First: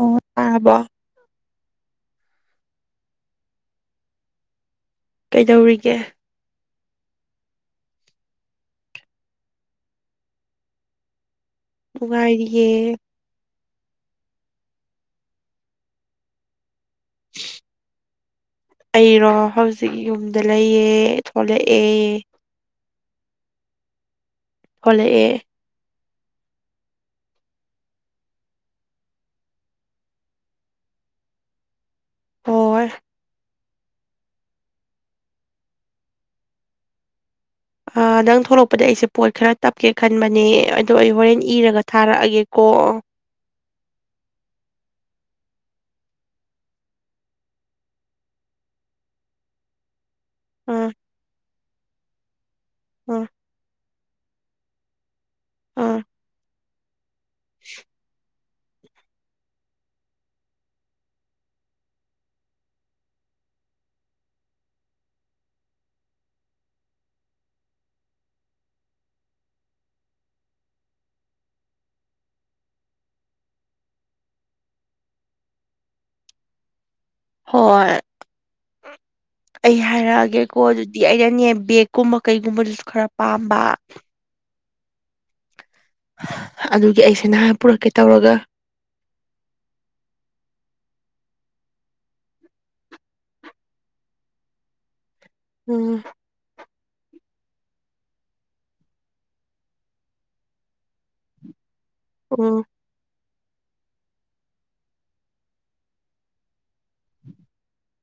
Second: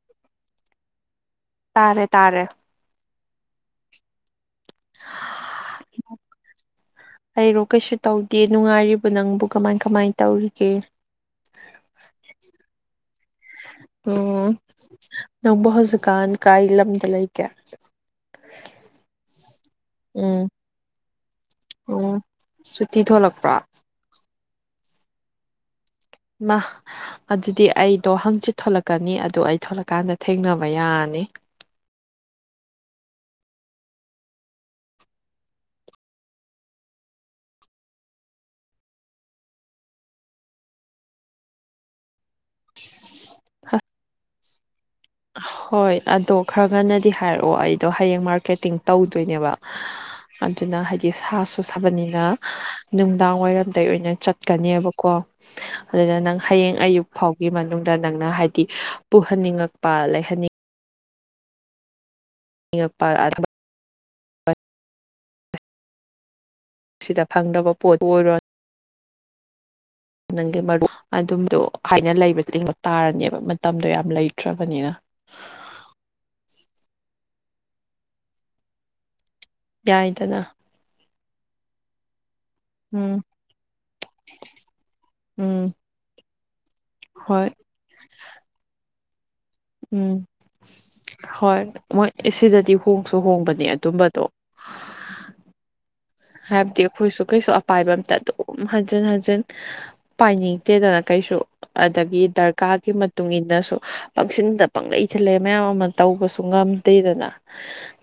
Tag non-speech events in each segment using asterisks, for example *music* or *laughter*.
ꯑꯣ ꯑꯥꯕ *inaudible* ꯇꯔꯦ ꯀꯩꯗꯧꯔꯤꯒꯦ ꯍꯥꯏꯔꯣ ꯀꯩꯁꯨ ꯇꯧꯗꯦ ꯅꯨꯡꯉꯥꯏꯔꯤꯕ ꯅꯪꯕꯨ ꯀꯃꯥꯏ ꯀꯃꯥꯏ ꯇꯧꯔꯤꯒꯦ ꯉꯥꯏꯔꯤꯌꯦ ꯅꯣꯡꯝꯕ ꯨꯀꯥꯥꯟ ꯀ ꯏ ꯂꯝꯂꯝ ꯑꯩꯔꯣ ꯍꯧꯖꯤꯛ ꯌꯨꯝꯗ ꯎꯝ ꯂꯩꯌꯦ ꯐꯂꯦ ꯑꯦ ꯊꯤ ꯊꯣꯛꯂꯛꯄ꯭ꯔꯥ ꯊꯣꯛꯂꯛꯑꯦ ꯃꯥ ꯑꯗꯨꯗꯤ ꯑꯩꯗꯣ ꯍꯪꯆꯤꯠ ꯊꯣꯂꯛꯀꯅꯤ ꯑꯗꯨꯗꯣ ꯑꯩ ꯊꯣꯂꯛꯀꯥꯟꯗ ꯊꯦꯡꯅꯕ ꯌꯥꯔꯅꯤ *unintelligible* ꯑꯣ ꯑ ꯗꯪ ꯊꯣꯛꯂꯛꯄꯗ ꯑꯩꯁꯦ ꯄꯣꯠ ꯈꯔ ꯇꯞꯀꯦ ꯈꯟꯕꯅꯦ ꯑꯗꯣ ꯑꯩ ꯍꯣꯔꯦꯟ ꯏꯔꯒ ꯊꯥꯔꯛꯑꯒꯦꯀꯣ ꯍꯥ ꯍꯣꯏ ꯑꯗꯣ ꯈꯔ ꯉꯟꯅꯗꯤ ꯍꯥꯏꯔꯛꯑꯣ ꯑꯩꯗꯣ ꯍꯌꯦꯡ ꯃꯥꯔꯀꯦꯇꯤꯡ ꯇꯧꯗꯣꯏꯅꯦꯕ ꯑꯗꯨꯅ ꯑꯥ ꯍꯥꯏꯗꯤ ꯁꯥꯁꯨ ꯁꯥꯕꯅꯤꯅ ꯑꯥ ꯅꯨꯡꯗꯥꯡ ꯋꯥꯏꯔꯝꯗ ꯑꯣꯏꯅ ꯆꯠ ꯆꯠꯀꯅꯦꯕꯀꯣ ꯑꯥ ꯑꯗꯨꯗ ꯅꯪ ꯍꯌꯦꯡ ꯑꯌꯨꯛ ꯐꯥꯎꯒꯤ ꯃꯅꯨꯡꯗ ꯅꯪꯅ ꯍꯥꯏ ꯄꯨꯍꯟꯅꯤꯡꯉꯛꯄ ꯂꯩꯍꯟꯅꯤꯡꯉ ꯄꯃ ꯁꯤꯗ ꯐꯪꯗꯕ ꯄꯣꯠꯇꯨ ꯑꯣꯏꯔꯣꯏ ꯅꯪꯒꯤ ꯃꯔꯨꯞ ꯑꯗꯨꯝꯗꯣ ꯍꯥꯏꯅ ꯂꯩꯕ ꯂꯦꯡꯕ ꯇꯥꯔꯅꯦꯕ ꯃꯇꯝꯗꯣ ꯌꯥꯝ ꯂꯩꯇ꯭ꯔꯕꯅꯤꯅ *unintelligible* ꯍꯣꯏ ꯑꯩ ꯌꯥꯏꯗꯅ ꯍꯥꯏꯔꯛꯑꯒꯦꯀꯣ ꯑꯗꯨꯗꯤ ꯑꯩꯅꯅꯦ ꯕꯦꯒꯀꯨꯝꯕ ꯀꯩꯒꯨꯝꯕꯗꯨꯁꯨ ꯈꯔ ꯎꯝ ꯄꯥꯝꯕ ꯎꯝ ꯑꯗꯨꯒꯤ ꯑꯩꯁꯦ ꯍꯣꯏ ꯅꯍꯥꯟ ꯄꯨꯔꯛꯀꯦ ꯇꯧꯔꯒ ꯎꯝ ꯍꯣꯏ ꯃꯣꯏ ꯁꯤꯗꯗꯤ ꯍꯣꯡꯁꯨ ꯍꯣꯡꯕꯅꯦ ꯑꯗꯨꯝꯕꯗꯣ ꯎꯝ ꯍꯥꯏꯕꯗꯤ ꯑꯩꯈꯣꯏꯁꯨ ꯀꯩꯁꯨ ꯑꯄꯥꯏꯕ ꯑꯝꯇ ꯑꯗꯨꯝ ꯍꯟꯖꯤꯟ ꯍꯟꯖꯤꯟ ꯄꯥꯏꯅꯤꯡꯗꯦꯗꯅ ꯀꯩꯁꯨ ꯑꯗꯒꯤ ꯎꯝ ꯗꯔꯀꯥꯔꯒꯤ ꯇꯨꯡ ꯏꯟꯅꯁꯨ ꯄꯪꯁꯤꯟꯗ ꯄꯪꯂꯂꯩ ꯏ ꯊꯤꯜꯂꯛ ꯃꯌꯥꯝ ꯑꯃ ꯇꯧꯕꯁꯨ ꯉꯝꯗꯦꯗꯅ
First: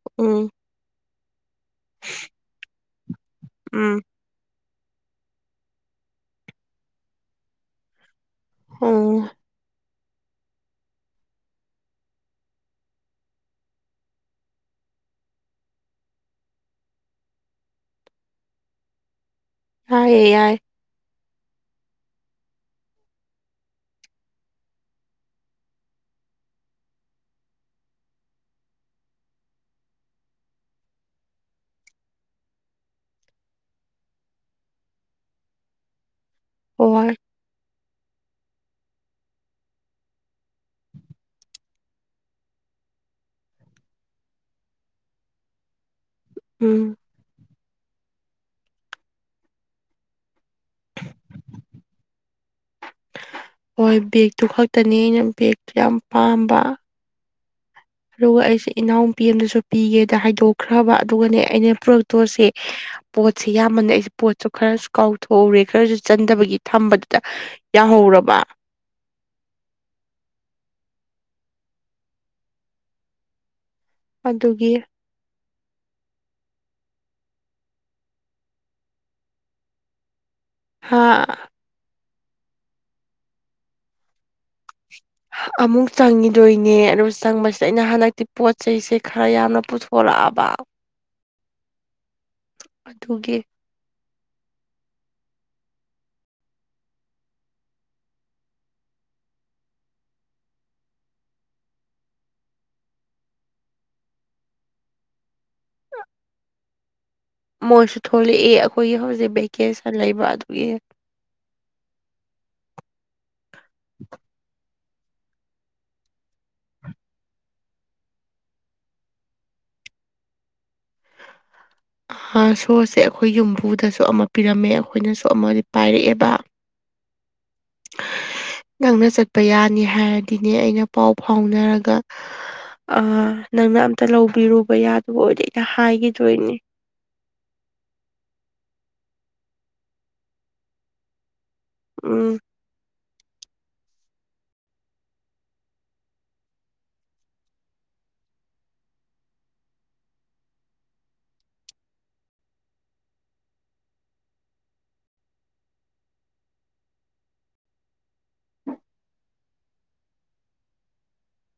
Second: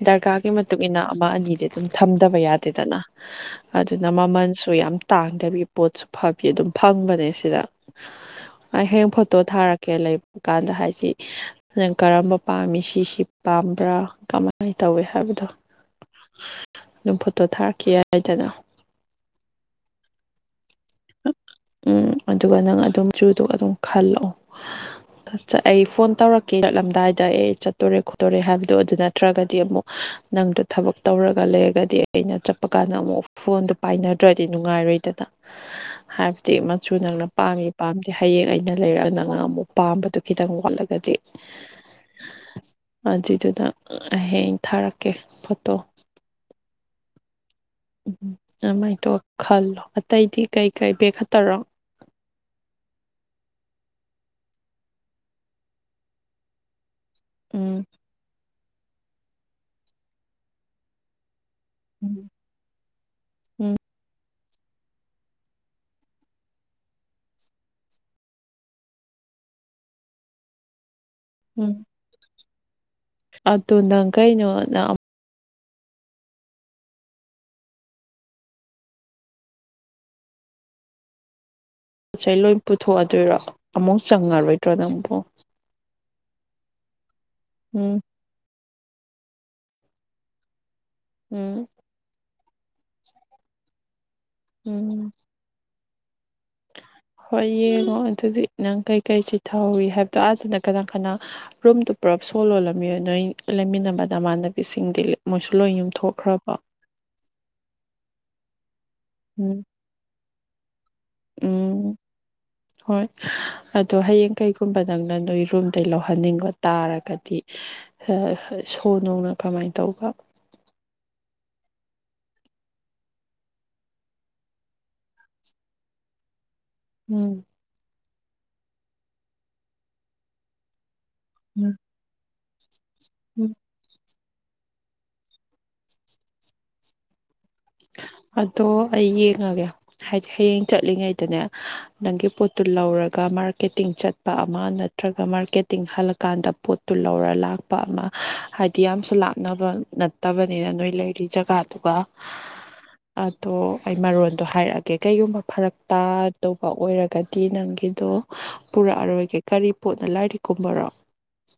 ꯗꯔꯀꯥꯔꯒꯤ ꯎꯝ ꯃꯇꯨꯡ ꯏꯟꯅ ꯑꯃ ꯑꯅꯤꯗꯤ ꯑꯗꯨꯝ ꯊꯝꯗꯕ ꯌꯥꯗꯦꯗꯅ ꯎꯝ ꯑꯗꯨꯅ ꯃꯃꯜꯁꯨ ꯌꯥꯝ ꯇꯥꯡꯗꯕꯤ ꯄꯣꯠꯁꯨ ꯐꯕꯤ ꯑꯗꯨꯝ ꯐꯪꯕꯅꯦ ꯁꯤꯗ ꯍꯌꯦ ꯎꯝ ꯐꯣꯇꯣ ꯊꯥꯔꯛꯀꯦ ꯀꯩ ꯂꯩꯕ ꯀꯥꯟꯗ ꯍꯥꯏꯁꯤ ꯅꯪ ꯀꯔꯝꯕ ꯄꯥꯝꯃꯤ ꯁꯤꯁꯤ ꯄꯥꯝꯕ꯭ꯔꯥ ꯀꯃꯥꯏꯅ ꯇꯧ ꯇꯧꯋꯦ ꯍꯥꯏꯕꯗꯣ ꯑꯗꯨꯝ ꯐꯣꯇꯣ ꯊꯥꯔꯛꯀ ꯍꯥꯏꯗꯅ ꯍꯥꯏꯌꯦ ꯌꯥꯏ ꯎꯝ ꯑꯗꯨꯒ ꯅꯪ ꯑꯗꯨꯝ ꯆꯨꯗꯨ ꯑꯗꯨꯝ ꯈꯜꯂꯛꯑꯣ ꯑꯩ ꯐꯣꯟ ꯇꯧꯔꯛꯀꯦꯔꯛꯂꯝꯗꯥꯏꯗ ꯑꯦ ꯆꯠꯇꯣꯔꯦ ꯈꯣꯠꯇꯣꯔꯦ ꯍꯥꯏꯕꯗꯣ ꯑꯗꯨ ꯅꯠꯇ꯭ꯔꯒꯗꯤ ꯑꯃꯨꯛ ꯅꯪꯗꯣ ꯊꯕꯛ ꯇꯧꯔꯒ ꯂꯩꯔꯒꯗꯤ ꯑꯩꯅ ꯆꯠꯄ ꯀꯥꯟꯗ ꯑꯃꯨꯛ ꯐꯣꯟꯗꯨꯣ ꯄꯥꯏꯅꯗ꯭ꯔꯗꯤ ꯅꯨꯡꯉꯥꯏꯔꯣꯏꯗꯅ ꯍꯥꯏꯕꯗꯤ ꯃꯆꯨ ꯍꯣꯏ ꯅꯪꯅ ꯄꯥꯝꯃꯤ ꯄꯥꯝꯗꯦ ꯍꯌꯦꯡ ꯑꯩꯅ ꯂꯩꯔꯛꯑꯅ ꯉ ꯑꯃꯨꯛ ꯄꯥꯝꯕꯗꯨꯣ ꯈꯤꯇꯪ ꯋꯥꯠꯂꯒꯗꯤ ꯑꯗꯨꯖꯤꯗꯨꯗ ꯍꯌꯦꯡ ꯊꯥꯔꯛꯀꯦ ꯐꯣꯇꯣ ꯎꯝ ꯑꯥꯏ ꯇꯣ ꯈꯜꯂꯣ ꯑ ꯇꯇꯩꯗꯤ ꯀꯩꯀꯩ ꯕꯦꯛ ꯈꯠꯇꯔꯣ ꯑꯗꯨ ꯈꯛꯇꯅꯤ ꯑꯩꯅ ꯕꯦꯒ ꯌꯥꯝ ꯄꯥꯝꯕ ꯎꯝ ꯑꯗꯨꯒ ꯑꯩꯁꯦ ꯏꯅꯥꯎꯨꯄꯤ ꯑꯗꯁꯨ ꯄꯤꯒꯦꯗ ꯍꯥꯏꯗꯣꯛꯈ꯭ꯔꯕ ꯑꯗꯨꯒꯅꯦ ꯑꯩꯅ ꯄ꯭ꯔꯣꯇꯣꯁꯦ ꯄꯣꯠꯁꯦ ꯎꯝ ꯌꯥꯝꯕꯅ ꯑꯩꯁꯦ ꯄꯣꯠꯁꯨ ꯈꯔꯁꯨ ꯀꯥꯎꯊꯣꯛꯎꯧꯔꯦ ꯈꯔꯁꯨ ꯆꯟꯗꯕꯒꯤ ꯊꯝꯕꯗꯨꯗ ꯌꯥꯎꯍꯧꯔꯦ ꯔꯕꯥ ꯎꯝ ꯑꯗꯨ ꯅꯪ ꯀꯩꯅꯣ ꯑꯗꯨꯒꯤ ꯅ ꯍꯥ ꯄꯣꯠ ꯆꯩ ꯂꯣꯏ ꯄꯨꯊꯣꯛꯑꯗꯣꯏꯔꯣ ꯑꯃꯨꯛ ꯆꯪꯉꯔꯣꯏꯗ꯭ꯔꯣ ꯅꯪꯨꯛ ꯑꯃꯨꯛ ꯆꯪꯉꯤꯗꯣꯏꯅꯦ ꯑꯗꯣ ꯆꯪꯕꯁꯤꯗ ꯑꯩꯅ ꯎꯝ ꯍꯟꯗꯛꯇꯤ ꯄꯣꯠ ꯆꯩꯁꯦ ꯈꯔ ꯌꯥꯝꯅ ꯄꯨꯊꯣꯔꯛꯑꯕ ꯎꯝ ꯑꯗꯨꯒꯤ ꯎꯝ *unintelligible* ꯍꯣꯏ ꯌꯦꯡꯉꯣ ꯑꯗꯨꯗꯤ ꯅꯪ ꯀꯩꯀꯩ ꯆꯤꯊꯍꯧꯋꯏ ꯍꯥꯏꯕꯗꯣ ꯑꯥ ꯑꯗꯨꯅ ꯀꯅꯥ ꯀꯅꯥ ꯔꯨꯝꯗꯨ ꯄꯨꯔꯞ ꯄꯨꯂꯞ ꯁꯣꯜ ꯂꯣꯜꯂꯝꯃꯤꯏ ꯅꯣꯏ ꯂꯩꯃꯤꯟꯅꯕ ꯅꯃꯥꯟꯅꯕꯤꯁꯤꯡꯗꯤ ꯃꯣꯏꯁꯨ ꯂꯣꯏ ꯌꯨꯝꯊꯣꯛꯈ꯭ꯔꯕ ꯃꯣꯏꯁꯨ ꯊꯣꯛꯂꯛꯏ ꯑꯩꯈꯣꯏꯒꯤ ꯍꯧꯖꯤꯛ ꯎꯝ ꯚꯦꯀꯦꯁꯟ ꯂꯩꯕ ꯑꯗꯨꯒꯤ ꯎꯝ ꯍꯣꯏ ꯑꯗꯣ ꯍꯌꯦꯡ ꯀꯩ ꯀꯨꯝꯕꯗꯪꯅꯪ ꯅꯣꯏ ꯔꯨꯝꯗꯩ ꯂꯧꯍꯟꯅꯤꯡꯕ ꯇꯥꯔꯒꯗꯤ ꯁꯣ ꯅ‌ꯣꯡꯅ ꯀꯃꯥꯏ ꯇꯧꯕ *inaudible* ꯁꯣꯁꯦ ꯑꯩꯈꯣꯏ ꯌꯨꯝꯕꯨꯗꯁꯨ ꯑꯃ ꯄꯤꯔꯝꯃꯦ ꯑꯩꯈꯣꯏꯅꯁꯨ ꯑꯃꯗꯤ ꯄꯥꯏꯔꯛꯑꯦꯕ ꯎꯝ ꯅꯪꯅ ꯆꯠꯄ ꯌꯥꯅꯤ ꯍꯥꯏꯔꯗꯤꯅꯦ ꯑꯩꯅ ꯄꯥꯎ ꯎꯝ ꯐꯥꯎꯅꯔꯒ ꯑ ꯎꯝ ꯅꯪꯅ ꯑꯝꯇ ꯂꯧꯕꯤꯔꯨꯕ ꯌꯥꯗ‌ꯣ ꯑꯣꯏꯗꯤ ꯑꯩꯅ ꯍꯥꯏꯒꯤꯗꯣꯏꯅꯤ ꯑꯗꯣ ꯑꯩ ꯌꯦꯡꯉꯒꯦ ꯍꯥꯏꯗꯤ ꯍꯌꯦꯡ ꯆꯠꯂꯤꯉꯩꯗꯅꯦ ꯅꯪꯒꯤ ꯎꯝ ꯄꯣꯠꯇꯨ ꯂꯧꯔꯒ ꯃꯥꯔꯀꯦꯇꯤꯡ ꯆꯠꯄ ꯑꯃ ꯅꯠꯇ꯭ꯔꯒ ꯃꯥꯔꯀꯦꯇꯤꯡ ꯍꯜꯂꯀꯥꯟꯗ ꯄꯣꯠꯇꯨ ꯂꯧꯔ ꯂꯥꯛꯄ ꯑꯃ ꯍꯥꯏꯗꯤ ꯌꯥꯝꯁꯨ ꯂꯥꯞꯅꯕ ꯅꯠꯇꯕꯅꯤꯅ ꯅꯣꯏ ꯂꯩꯔꯤ ꯖꯒꯥꯗꯨꯒ *inaudible* ꯑꯗꯣ ꯑꯩ ꯃꯔꯣꯟꯗꯣ ꯍꯥꯏꯔꯛꯑꯒꯦ ꯀꯩꯒꯨꯝꯕ ꯐꯔꯛ ꯇꯥꯗꯧꯕ ꯑꯣꯏꯔꯒꯗꯤ ꯅꯪꯒꯤꯗꯣ ꯄꯨꯔꯛꯑꯔꯣꯏꯒꯦ ꯀꯔꯤ ꯄꯣꯠꯅ‌ꯣ ꯂꯥꯏꯔꯤꯛꯀꯨꯝꯕꯔꯣ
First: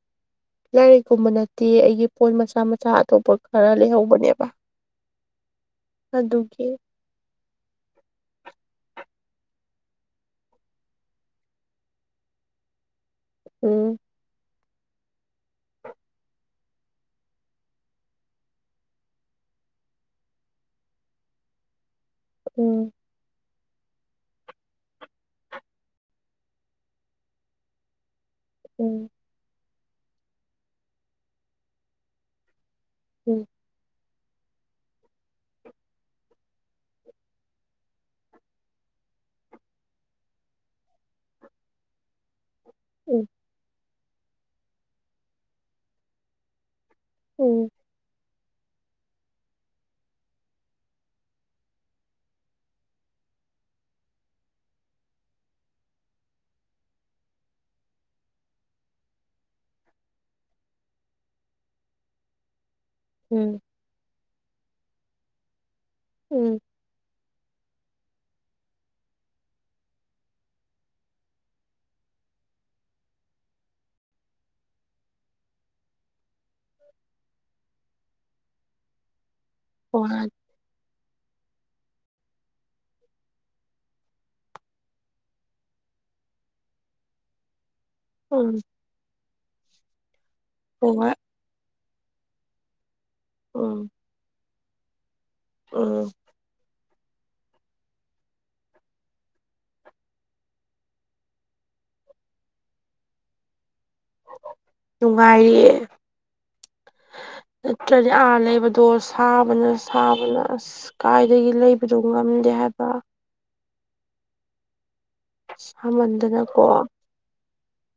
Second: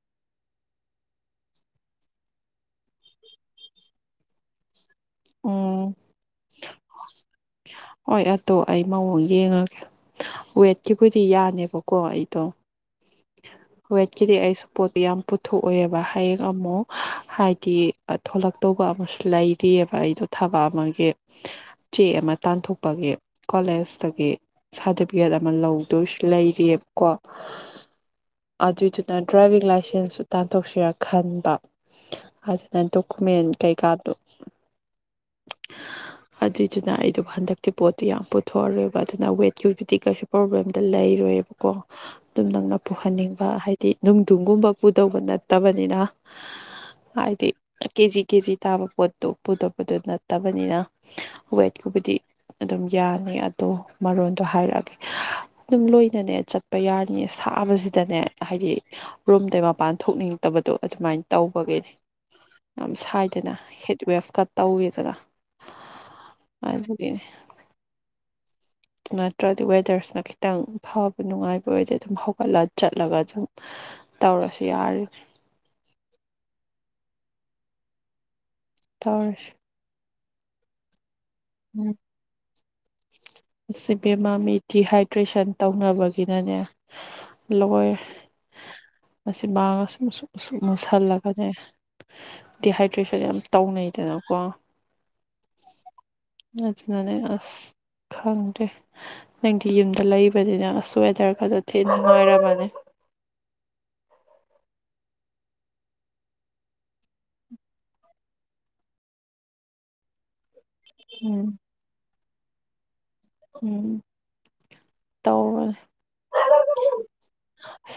*inaudible* ꯂꯥꯏꯔꯤꯛꯀꯨꯝꯕ ꯅꯠꯇꯦ ꯑꯩꯒꯤ ꯄꯣꯠ ꯃꯆꯥ ꯃꯆꯥ ꯑꯇꯣꯞꯄ ꯈꯔ ꯂꯩꯍꯧꯕꯅꯦꯕ ꯎꯝ ꯑꯗꯨꯒꯤ ꯍꯣꯏ ꯑꯗꯣ ꯑꯩ ꯃꯑꯣꯡ ꯌꯦꯡꯉꯒꯦ ꯋꯦꯠꯀꯤꯕꯨꯗꯤ ꯌꯥꯅꯦꯕꯀꯣ ꯑꯩꯗꯣ ꯎꯝ ꯋ‌ꯦꯠꯀꯤꯗꯤ ꯑꯩꯁꯨ ꯄꯣꯠꯇꯤ ꯌꯥꯝ ꯄꯨꯊꯣꯛꯑꯏꯦꯕ ꯍꯌꯦꯡ ꯑꯃꯨꯛ ꯍꯥꯏꯗꯤ ꯊꯣꯂꯛꯇꯧꯕ ꯑꯃꯁꯨ ꯂꯩꯔꯤ ꯌ‌ꯦꯕ ꯑꯩꯗꯣ ꯊꯕꯛ ꯑꯃꯒꯤ ꯆꯦ ꯑꯃ ꯎꯝ ꯇꯥꯟꯊꯣꯛꯄꯒꯤ ꯀꯣꯂꯦꯖꯇꯒꯤ ꯁꯥꯔꯇꯤꯐꯤꯀꯦꯠ ꯑꯃ ꯂꯧꯗꯣꯏꯁꯨ ꯂꯩꯔꯤꯑꯕꯀꯣ ꯎꯝ ꯑꯗꯨꯏꯗꯨꯅ ꯗ꯭ꯔꯥꯏꯚꯤꯡ ꯂꯥꯏꯁꯦꯟꯁꯁꯨ ꯇꯥꯟꯊꯣꯛꯁꯤꯔ ꯈꯟꯕ ꯑꯗꯨ ꯅ ꯗꯣꯀꯨꯃꯦꯟ ꯎꯝ ꯀꯩꯀꯥꯗꯣ *inaudible* ꯑꯗꯨꯏꯗꯨꯅ ꯑꯩꯗꯣ ꯍꯟꯗꯛꯇꯤ ꯄꯣꯠꯇꯣ ꯌꯥꯝ ꯄꯨꯊꯣꯛꯑꯔꯣꯏꯕ ꯑꯗꯨꯅ ꯋꯦꯠꯀꯤꯕꯨꯗꯤ ꯀꯩꯁꯨ ꯄ꯭ꯔꯣꯕ꯭ꯂꯦꯝꯗ ꯂꯩ ꯂꯩꯔꯣꯏꯑꯕꯀꯣ ꯑꯗꯨꯝ ꯅꯪꯅ ꯎꯝ ꯄꯨꯍꯟꯅꯤꯡꯕ ꯍꯥꯏꯗꯤ ꯅꯨꯡꯊꯒꯨꯝꯕ ꯄꯨꯗꯧꯕ ꯅꯠꯇꯕꯅꯤꯅ ꯍꯥꯏꯗꯤ ꯎꯝ ꯀꯦ ꯖꯤ ꯀꯦꯖꯤ ꯇꯥꯕ ꯄꯣꯠꯇꯣ ꯄꯨꯗꯣꯛ ꯑꯗꯨ ꯅꯠꯇꯕꯅꯤꯅ ꯋꯦꯠꯀꯨꯕꯨꯗꯤ ꯑꯗꯨꯝ ꯌꯥꯅꯤ ꯑꯗꯣ ꯃꯔꯣꯟꯗꯣ ꯍꯥꯏꯔꯛꯑꯒꯦ ꯑꯗꯨꯝ ꯂꯣꯏꯅꯅꯦ ꯆꯠꯄ ꯌꯥꯔꯅꯤ ꯁꯥꯕꯁꯤꯗꯅꯦ ꯍꯥꯏꯗꯤ ꯔꯨꯝꯗꯩ ꯃꯄꯥꯟ ꯊꯣꯛꯅꯤꯡꯗꯕ ꯗꯣ ꯑꯗꯨꯃꯥꯏꯅ ꯇꯧꯕꯒꯤꯅꯦ *unintelligible* ꯌꯥꯝ ꯁꯥꯏꯗꯅ ꯎꯝ ꯍꯦꯠꯋꯦꯐꯀ ꯇꯧꯋꯦꯗꯅ ꯎꯝ ꯑꯖꯒ ꯑꯗꯨ ꯅꯠꯇ꯭ꯔꯒꯗꯤ ꯋꯦꯗꯔꯁꯅ ꯈꯤꯇꯪ ꯐꯕ ꯅꯨꯡꯉꯥꯏꯕ ꯑꯣꯏꯔꯗꯤ ꯑꯗꯨꯝ ꯍꯧꯒꯠꯂ ꯆꯠꯂꯒ ꯑꯗꯨꯝ ꯇꯧꯔꯁꯨ ꯌꯥꯔ *unintelligible* ꯇꯥꯔꯁ ꯄꯨ ꯎꯝ ꯁꯤꯕ ꯃꯃꯤ ꯗꯤꯍꯥꯏꯗ꯭ꯔꯦꯁꯟ ꯇꯧꯅꯕꯒꯤꯅꯅꯦ ꯂꯣꯏ ꯎꯝ ꯃꯁꯤꯁꯁ ꯃꯨꯁꯜ ꯍꯣꯏ ꯂꯒꯗ ꯗꯍ ꯇ꯭ꯔꯤꯁ ꯌꯥꯝ ꯎꯝ ꯇꯧꯅꯩꯗꯅꯀꯣ ꯎꯝ ꯃꯥꯅꯦ ꯑꯁ ꯈꯪꯗꯦ ꯅꯪꯗꯤ ꯌꯨꯝꯗ ꯂꯩꯕꯅꯤ ꯅꯪ ꯑꯁ ꯋꯦꯗꯔ ꯈꯔꯛꯇ ꯊꯤ ꯅꯨꯡꯉꯥꯏꯔꯕꯅꯤ ꯅꯨꯡꯉꯥꯏꯔꯤꯌꯦ ꯅꯠꯇ꯭ꯔꯗꯤ ꯑꯥ ꯂꯩꯕꯗꯣ ꯁꯥꯕꯅ ꯁꯥꯕꯅ ꯑꯁ ꯎꯝ ꯀꯥꯏꯗꯒꯤ ꯂꯩꯕꯗꯨꯣ ꯉꯝꯗꯦ ꯍꯥꯏꯕ ꯎꯝ ꯇꯧꯕꯅꯦ ꯑ ꯃꯗꯅ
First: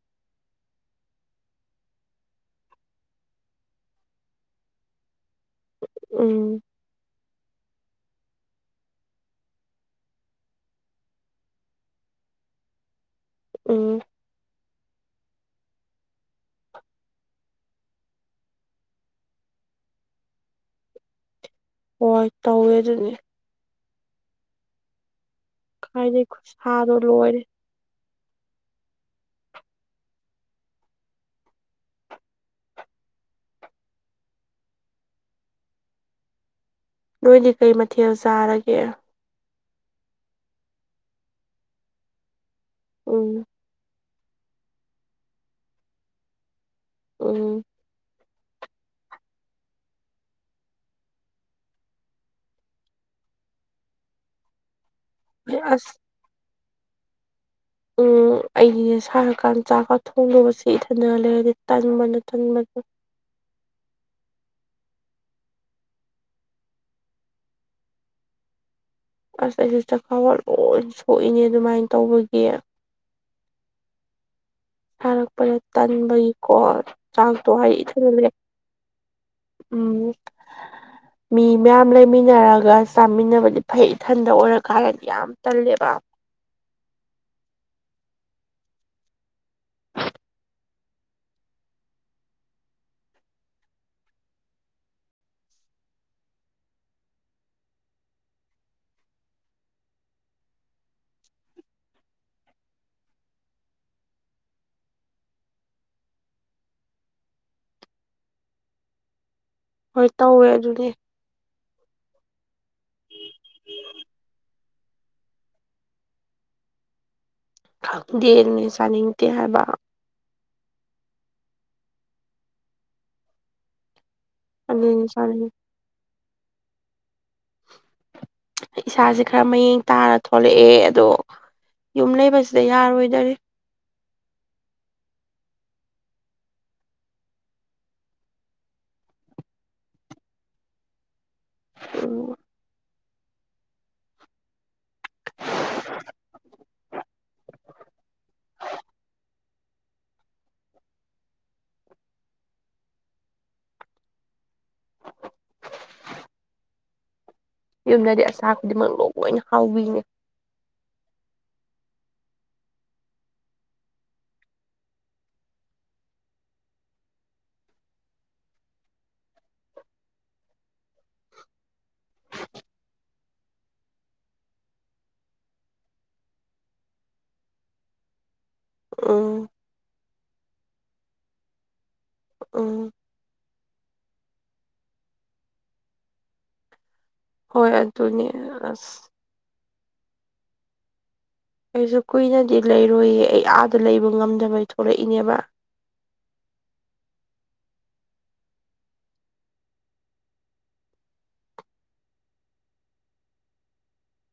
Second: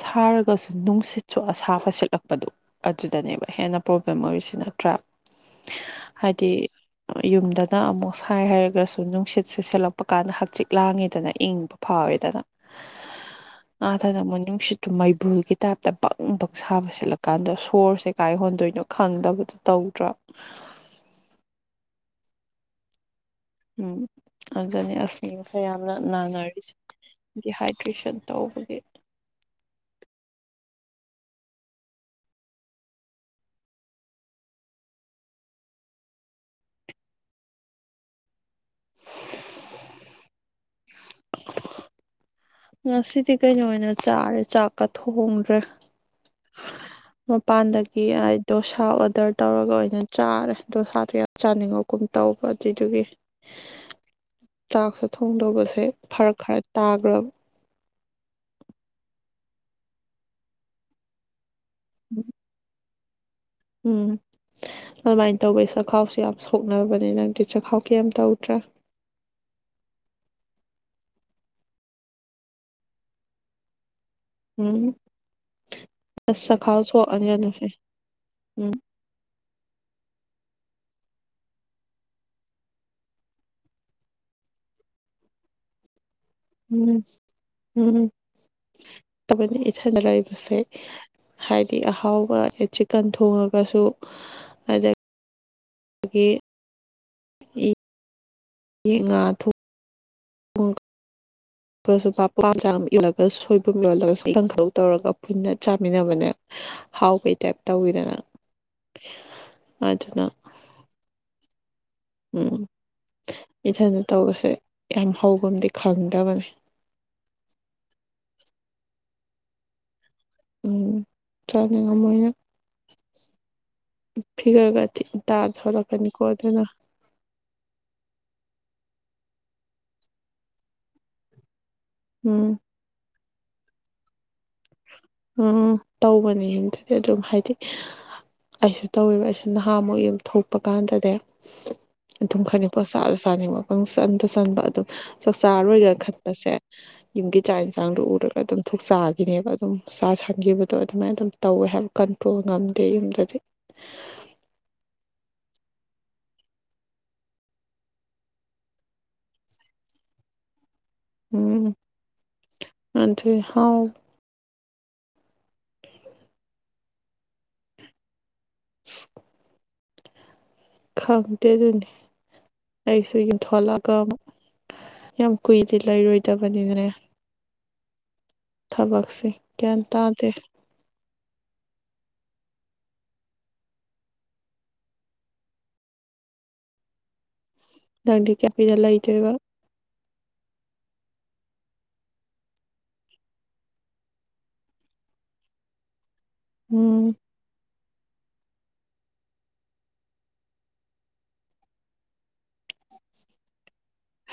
ꯁꯥꯔꯒꯁꯨ ꯅꯨꯡꯁꯤꯠ ꯁꯣ ꯑꯁꯥ ꯐ ꯁꯤꯠꯂꯛꯄꯗꯣ ꯑꯗꯨꯗꯅꯦꯕ ꯍꯦꯟꯅ ꯄ꯭ꯔꯣꯕ꯭ꯂꯦꯝ ꯑꯣꯏꯔꯤꯁꯤ ꯅꯇ꯭ꯔꯥꯏ ꯎꯝ ꯍꯥꯏꯗꯤ ꯌꯨꯝꯗꯅ ꯑꯃꯨꯛ ꯁꯥꯏ ꯍꯥꯏꯔꯒꯁꯨ ꯅꯨꯡꯁꯤꯠꯁꯦ ꯁꯦꯠꯂꯛꯄ ꯀꯥꯟꯗ ꯍꯛꯆꯤꯛ ꯂꯥꯡꯉꯤꯗꯅ ꯏꯪꯕ ꯐꯥꯎꯋꯦ ꯎꯝ ꯑꯗ ꯃꯅꯤ ꯅꯨꯁꯤ ꯑꯗꯨ ꯃꯩꯕꯨꯜꯒꯤ ꯇꯥꯏꯞꯇ ꯕꯪ ꯕꯛ ꯁꯥꯕ ꯁꯤꯠꯂꯀꯥꯟꯗ ꯁꯣꯔꯁꯦ ꯀꯥꯏ ꯍꯣꯟꯗꯣꯏꯅꯣ ꯈꯪꯗꯕꯗꯣ ꯇꯧ ꯗ꯭ꯔ *inaudible* ꯍꯣꯏ ꯇꯧꯋꯦ ꯑꯗꯨꯅꯤ ꯎꯝ ꯑꯗꯨꯅꯤ ꯑꯁꯅꯤ ꯃꯁ ꯌꯥꯝꯅ ꯀꯥꯏꯗꯩ ꯅꯥꯟꯅꯔꯤꯁꯦ ꯈꯨꯠꯁꯥꯗꯣ ꯂꯣꯏꯔꯦ ꯗꯤꯍꯥꯏꯗ꯭꯭ꯔꯔꯤꯁꯟ ꯇꯧꯕꯒꯤ ꯅꯣꯏꯗꯤ ꯀꯩ ꯃꯊꯦꯜ ꯆꯥꯔꯒꯦ ꯉꯁꯤꯗꯤ ꯎꯝ ꯀꯩꯅꯣ ꯑꯣꯏꯅ ꯆꯥꯔꯦ ꯆꯥꯛꯀ ꯊꯣꯡꯗ꯭ꯔꯦ ꯃ ꯎꯝ ꯄꯥꯟꯗꯒꯤ ꯍꯥꯏ ꯗꯣꯁꯥ ꯑꯣꯗꯔ ꯇꯧꯔꯒ ꯑꯣꯏꯅ ꯆꯥꯔꯦ ꯗꯣꯁꯥꯗꯣ ꯌꯥꯝ ꯆꯥꯅꯤꯡꯉꯛꯀꯨꯝ ꯇꯧꯕ ꯑꯗꯨꯏꯗꯨꯒꯤ *inaudible* ꯆꯥꯛꯁꯦ ꯊꯣꯡꯗꯧꯕꯁꯦ ꯑꯁ ꯐꯔꯛ ꯈꯔ ꯇꯥꯒ꯭ꯔꯕ ꯎꯝ ꯑꯩꯒꯤ ꯁꯥꯔꯀꯥꯟꯗ ꯆꯥꯛꯀ ꯊꯣꯡꯅꯕꯁꯦ ꯏꯊꯟꯗ ꯂꯩꯔꯗꯤ ꯇꯟꯕꯅꯣ ꯇꯟꯕꯗ ꯎꯝ ꯑꯗꯨꯃꯥꯏꯅ ꯇꯧꯕꯩ ꯆꯥꯛꯈꯥꯎꯁꯤ ꯌꯥꯝ ꯁꯣꯛꯅꯕꯅꯤ ꯅꯪꯗꯤ ꯆꯥꯛꯈꯥꯎ ꯀꯩ ꯇꯧꯗ꯭ꯔꯦ ꯑꯁ ꯑꯩꯁꯨ ꯆꯈꯥꯎꯕ ꯂꯣꯏ ꯁꯣꯛꯏꯅꯦ ꯑꯗꯨꯃꯥꯏꯅ ꯇꯧꯕꯒꯤ ꯎꯝ ꯊꯔꯛꯄꯗ ꯇꯟꯕꯒꯤꯀꯣ ꯑꯁ ꯆꯈꯥꯎ ꯁꯣꯛꯑꯅꯤ ꯆꯥꯛꯇꯣ ꯑꯗꯨꯁꯦ ꯍꯥꯏ ꯊꯜꯂꯦ ꯎꯝ ꯎꯝ ꯃꯤ ꯃꯌꯥꯝ ꯂꯩꯃꯤꯟꯅꯔꯒ ꯆꯥꯃꯤꯟꯅꯕꯗꯤ ꯐꯩ ꯏꯊꯟꯗ ꯑꯣꯏꯔꯀꯥꯟꯗꯗꯤ ꯌꯥꯝ ꯇꯜꯂꯦꯕ ꯎꯝ ꯎꯝ ꯇꯃꯅꯤ ꯏꯊꯥꯏꯅꯔꯕꯁꯦ ꯍꯥꯏꯗꯤ ꯑꯍꯥꯎꯕ ꯆꯤꯛꯀꯟ ꯊꯣꯡꯉꯒꯁꯨ ꯑ ꯑꯩꯗꯒꯤ ꯌꯦ ꯉꯥ ꯊꯣ ꯑꯩꯁꯨꯆꯥꯝ ꯏꯜꯂꯒ ꯁꯣꯏꯕꯨꯝ ꯌꯣꯜꯂꯒꯁꯨ ꯏꯀꯪ ꯈꯧ ꯇꯧꯔꯒ ꯄꯨꯟꯅ ꯆꯥꯃꯤꯟꯅꯕꯅꯦ ꯍꯥꯎ ꯀꯩ ꯇꯥꯏꯞ ꯇꯧꯋꯤꯗꯅ ꯍꯣꯏ ꯑꯗꯨꯅ ꯇꯧꯋꯦ ꯑꯗꯨꯗꯤ ꯎꯝ ꯏꯊꯅ ꯇꯧꯕꯁꯦ ꯌꯥꯝ ꯍꯧꯕꯕꯨꯗꯤ ꯈꯪꯗꯕꯅꯤ ꯗꯦꯔꯅꯦ ꯆꯥꯅꯤꯡꯇꯦ ꯍꯥꯏꯕ ꯎꯝ ꯆꯂꯦ ꯑꯃ ꯐꯤꯒꯔꯒ ꯑꯗꯨꯅꯤ ꯇꯥ ꯆꯥꯅꯤꯡꯉꯤ ꯊꯔꯛꯀꯅꯤꯀꯣ ꯑꯗꯨꯅ ꯏꯁꯥꯁꯦ ꯈꯔ ꯃꯌꯦꯡ ꯇꯥꯔ ꯊꯣꯛꯂꯛꯑꯦ ꯑꯗꯣ ꯌꯨꯝ ꯎꯝ ꯂꯩꯕꯁꯤꯗ ꯌꯥꯔꯣꯏꯗꯔꯦ ꯎꯝ ꯇꯧꯕꯅꯦꯇꯗꯤ ꯑꯗꯨꯝ ꯍꯥꯏꯗꯤ ꯑꯩꯁꯨ ꯇꯧꯋꯦꯕ ꯑꯩꯁꯨ ꯅꯍꯥꯃꯨꯛ ꯌꯦ ꯊꯣꯛꯄ ꯀꯥꯟꯗꯗꯤ ꯎꯝ ꯑꯗꯨꯝ ꯈꯔꯅꯤ ꯄꯣꯠ ꯆꯥꯗ ꯆꯥꯅꯤꯡꯕ ꯄꯪ ꯆꯟꯗ ꯆꯟꯕ ꯑꯗꯨꯝ ꯆꯥꯛꯆꯥꯔꯣꯏꯔꯒ ꯈꯠꯄꯁꯦ ꯌꯨꯝꯒꯤ ꯆꯥꯛ ꯌꯦꯟꯁꯥꯡ ꯑꯗꯨ ꯎꯔꯒ ꯑꯗꯨꯝ ꯊ ꯊꯣꯛꯆꯥꯈꯤꯅꯦꯕ ꯑꯗꯨꯝ ꯁꯥ ꯁꯟꯈꯤꯕꯗꯣ ꯑꯗꯨꯃꯥꯏꯅ ꯑꯗꯨꯝ ꯇꯧꯋꯦ ꯍꯥꯏꯕ ꯀꯟꯇ꯭ꯔꯣꯜ ꯉꯝꯗꯦ ꯌꯨꯝꯗꯗꯤ ꯌꯨꯝꯗꯗꯤ ꯑꯆꯥ ꯈꯨꯗꯤꯡꯃꯛ ꯂ ꯂꯣꯏꯅ ꯍꯥꯎꯕꯤꯅꯦ ꯎꯝ ꯑ ꯊ ꯍꯥꯎ ꯈꯪꯗ ꯑꯗꯨꯅꯤ ꯀꯁꯨ ꯌꯨꯝꯊꯣꯛꯂꯛꯑꯒ ꯌꯥꯝ ꯀꯨꯏꯗꯤꯦ ꯂꯩꯔꯣꯏꯗꯕꯅꯤꯅꯅꯦ ꯊꯕꯛꯁꯤꯦ ꯎꯝ ꯀꯌꯥ ꯇꯥꯖꯦ ꯎꯝ ꯍꯣꯏ ꯑꯗꯨꯅꯦ ꯂꯪꯂꯤ ꯀꯌꯥꯞꯗꯂ ꯑꯁ ꯂꯩꯗꯣꯏꯕ ꯑꯩꯁꯨ ꯀꯨꯏꯅꯗꯤ ꯂꯩꯔꯣꯏꯌꯦ ꯑꯩ ꯑꯥꯗ ꯂꯩꯕ ꯉꯝꯗꯕꯩ ꯊꯣꯛꯂꯛꯏꯅꯦꯕ ꯎꯝ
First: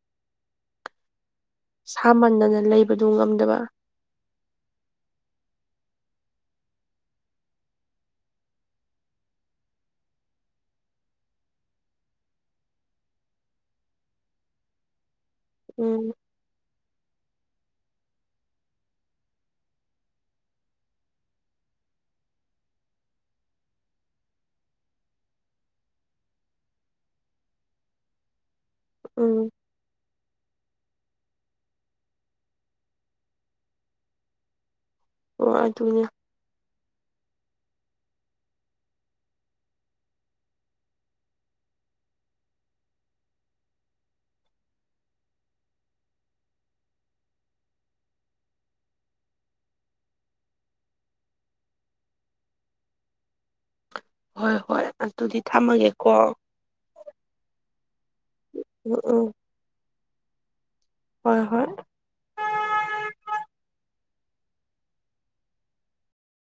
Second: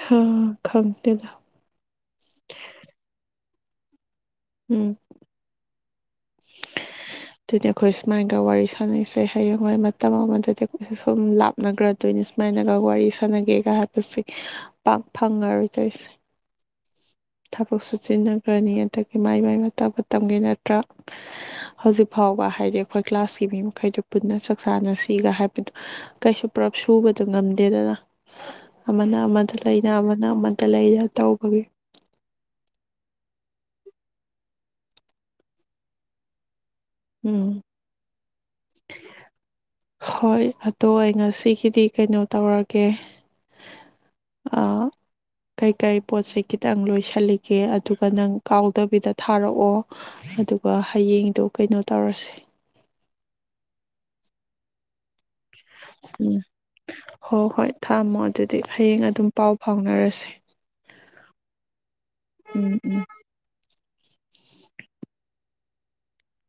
ꯍꯥꯥ ꯈꯪꯇꯗ ꯁꯥꯃꯟꯗꯅ ꯂꯩꯕꯗꯨ ꯉꯝꯗꯕ ꯎꯝ *unintelligible* ꯑꯗꯨꯗꯤ ꯑꯩꯈꯣꯏ ꯁꯨꯃꯥꯏꯒ ꯋꯥꯔꯤ ꯁꯥꯟꯅꯩꯁꯦ ꯍꯌꯦꯡ ꯍꯣꯏ ꯃꯇꯝ ꯑꯃꯗꯗꯤ ꯑꯩꯈꯣꯏꯁꯦ ꯁꯨꯝ ꯂꯥꯞꯅꯈ꯭ꯔ ꯑꯗꯨ ꯑꯗꯨꯣꯏꯅ ꯁꯨꯃꯥꯏꯅꯒ ꯋꯥꯔꯤ ꯁꯥꯟꯅꯒꯦꯒ ꯍꯥꯏꯕꯁꯦ ꯄꯥꯛ ꯐꯪꯉꯔꯣꯏꯗꯣꯏꯁꯦ ꯎꯝ ꯊꯕꯛ ꯁꯨ ꯆꯖꯤꯟꯅꯈ꯭ꯔꯅꯤ ꯑꯗꯒꯤ ꯃꯥꯏ ꯃꯥꯏ ꯃꯇ ꯇꯥꯛꯄ ꯇꯝꯒꯦ ꯅꯠꯇ꯭ꯔꯥ ꯍꯧꯖꯤꯛ ꯐꯥꯎ ꯐꯥꯎꯕ ꯍꯥꯏꯗꯤ ꯑꯩꯈꯣꯏ ꯀ꯭ꯂꯥꯁꯀꯤ ꯃꯤ ꯃꯈꯩꯗꯨ ꯄꯨꯟꯅ ꯆꯥꯛ ꯆꯥꯅꯁꯤꯒ ꯍꯥꯏꯕꯗ ꯀꯩꯁꯨ ꯄꯨꯂꯞ ꯁꯨꯕꯗ ꯉꯝꯗꯦꯗ *unintelligible* ꯑꯃꯅ ꯎꯝ ꯑꯃꯗ ꯂꯩꯅ ꯑꯃꯅ ꯑꯃꯗ ꯂꯩꯅ ꯇꯧꯕꯒꯤ ꯑꯣ ꯑꯗꯨꯅꯦ ꯎꯝ *unintelligible* ꯍꯣꯏ ꯑꯣ ꯑꯩ ꯉꯁꯤꯒꯤꯗꯤ ꯀꯩꯅꯣ ꯇꯧꯔꯒꯦ ꯑꯥ *unintelligible* ꯀꯩꯀꯩ ꯄꯣꯠ ꯆꯩꯩ ꯈꯤꯇꯪ ꯂꯣꯏꯁꯤꯜꯂꯤꯒꯦ ꯑꯗꯨꯒ ꯅꯪ ꯀꯥꯎꯗꯕꯤꯗ ꯊꯥꯔꯛꯑꯣ ꯑꯗꯨꯒ ꯍꯌꯦꯡꯗꯣ ꯀꯩꯅꯣ ꯇꯧꯔꯁꯦ *unintelligible* ꯍꯣꯏ ꯍꯣꯏ ꯑꯗꯨꯗꯤ ꯊꯝꯃꯒꯦꯀꯣ ꯍꯣ ꯍꯣꯏ ꯊꯝꯃꯣ ꯑꯗꯨꯗꯤ ꯎꯝ ꯍꯌꯦꯡ ꯎꯝ ꯑꯗꯨꯝ ꯄꯥꯎ ꯐꯥꯎꯅꯔꯁꯦ ꯍꯣꯏ ꯍꯣꯏ ꯎꯝ ꯎꯝ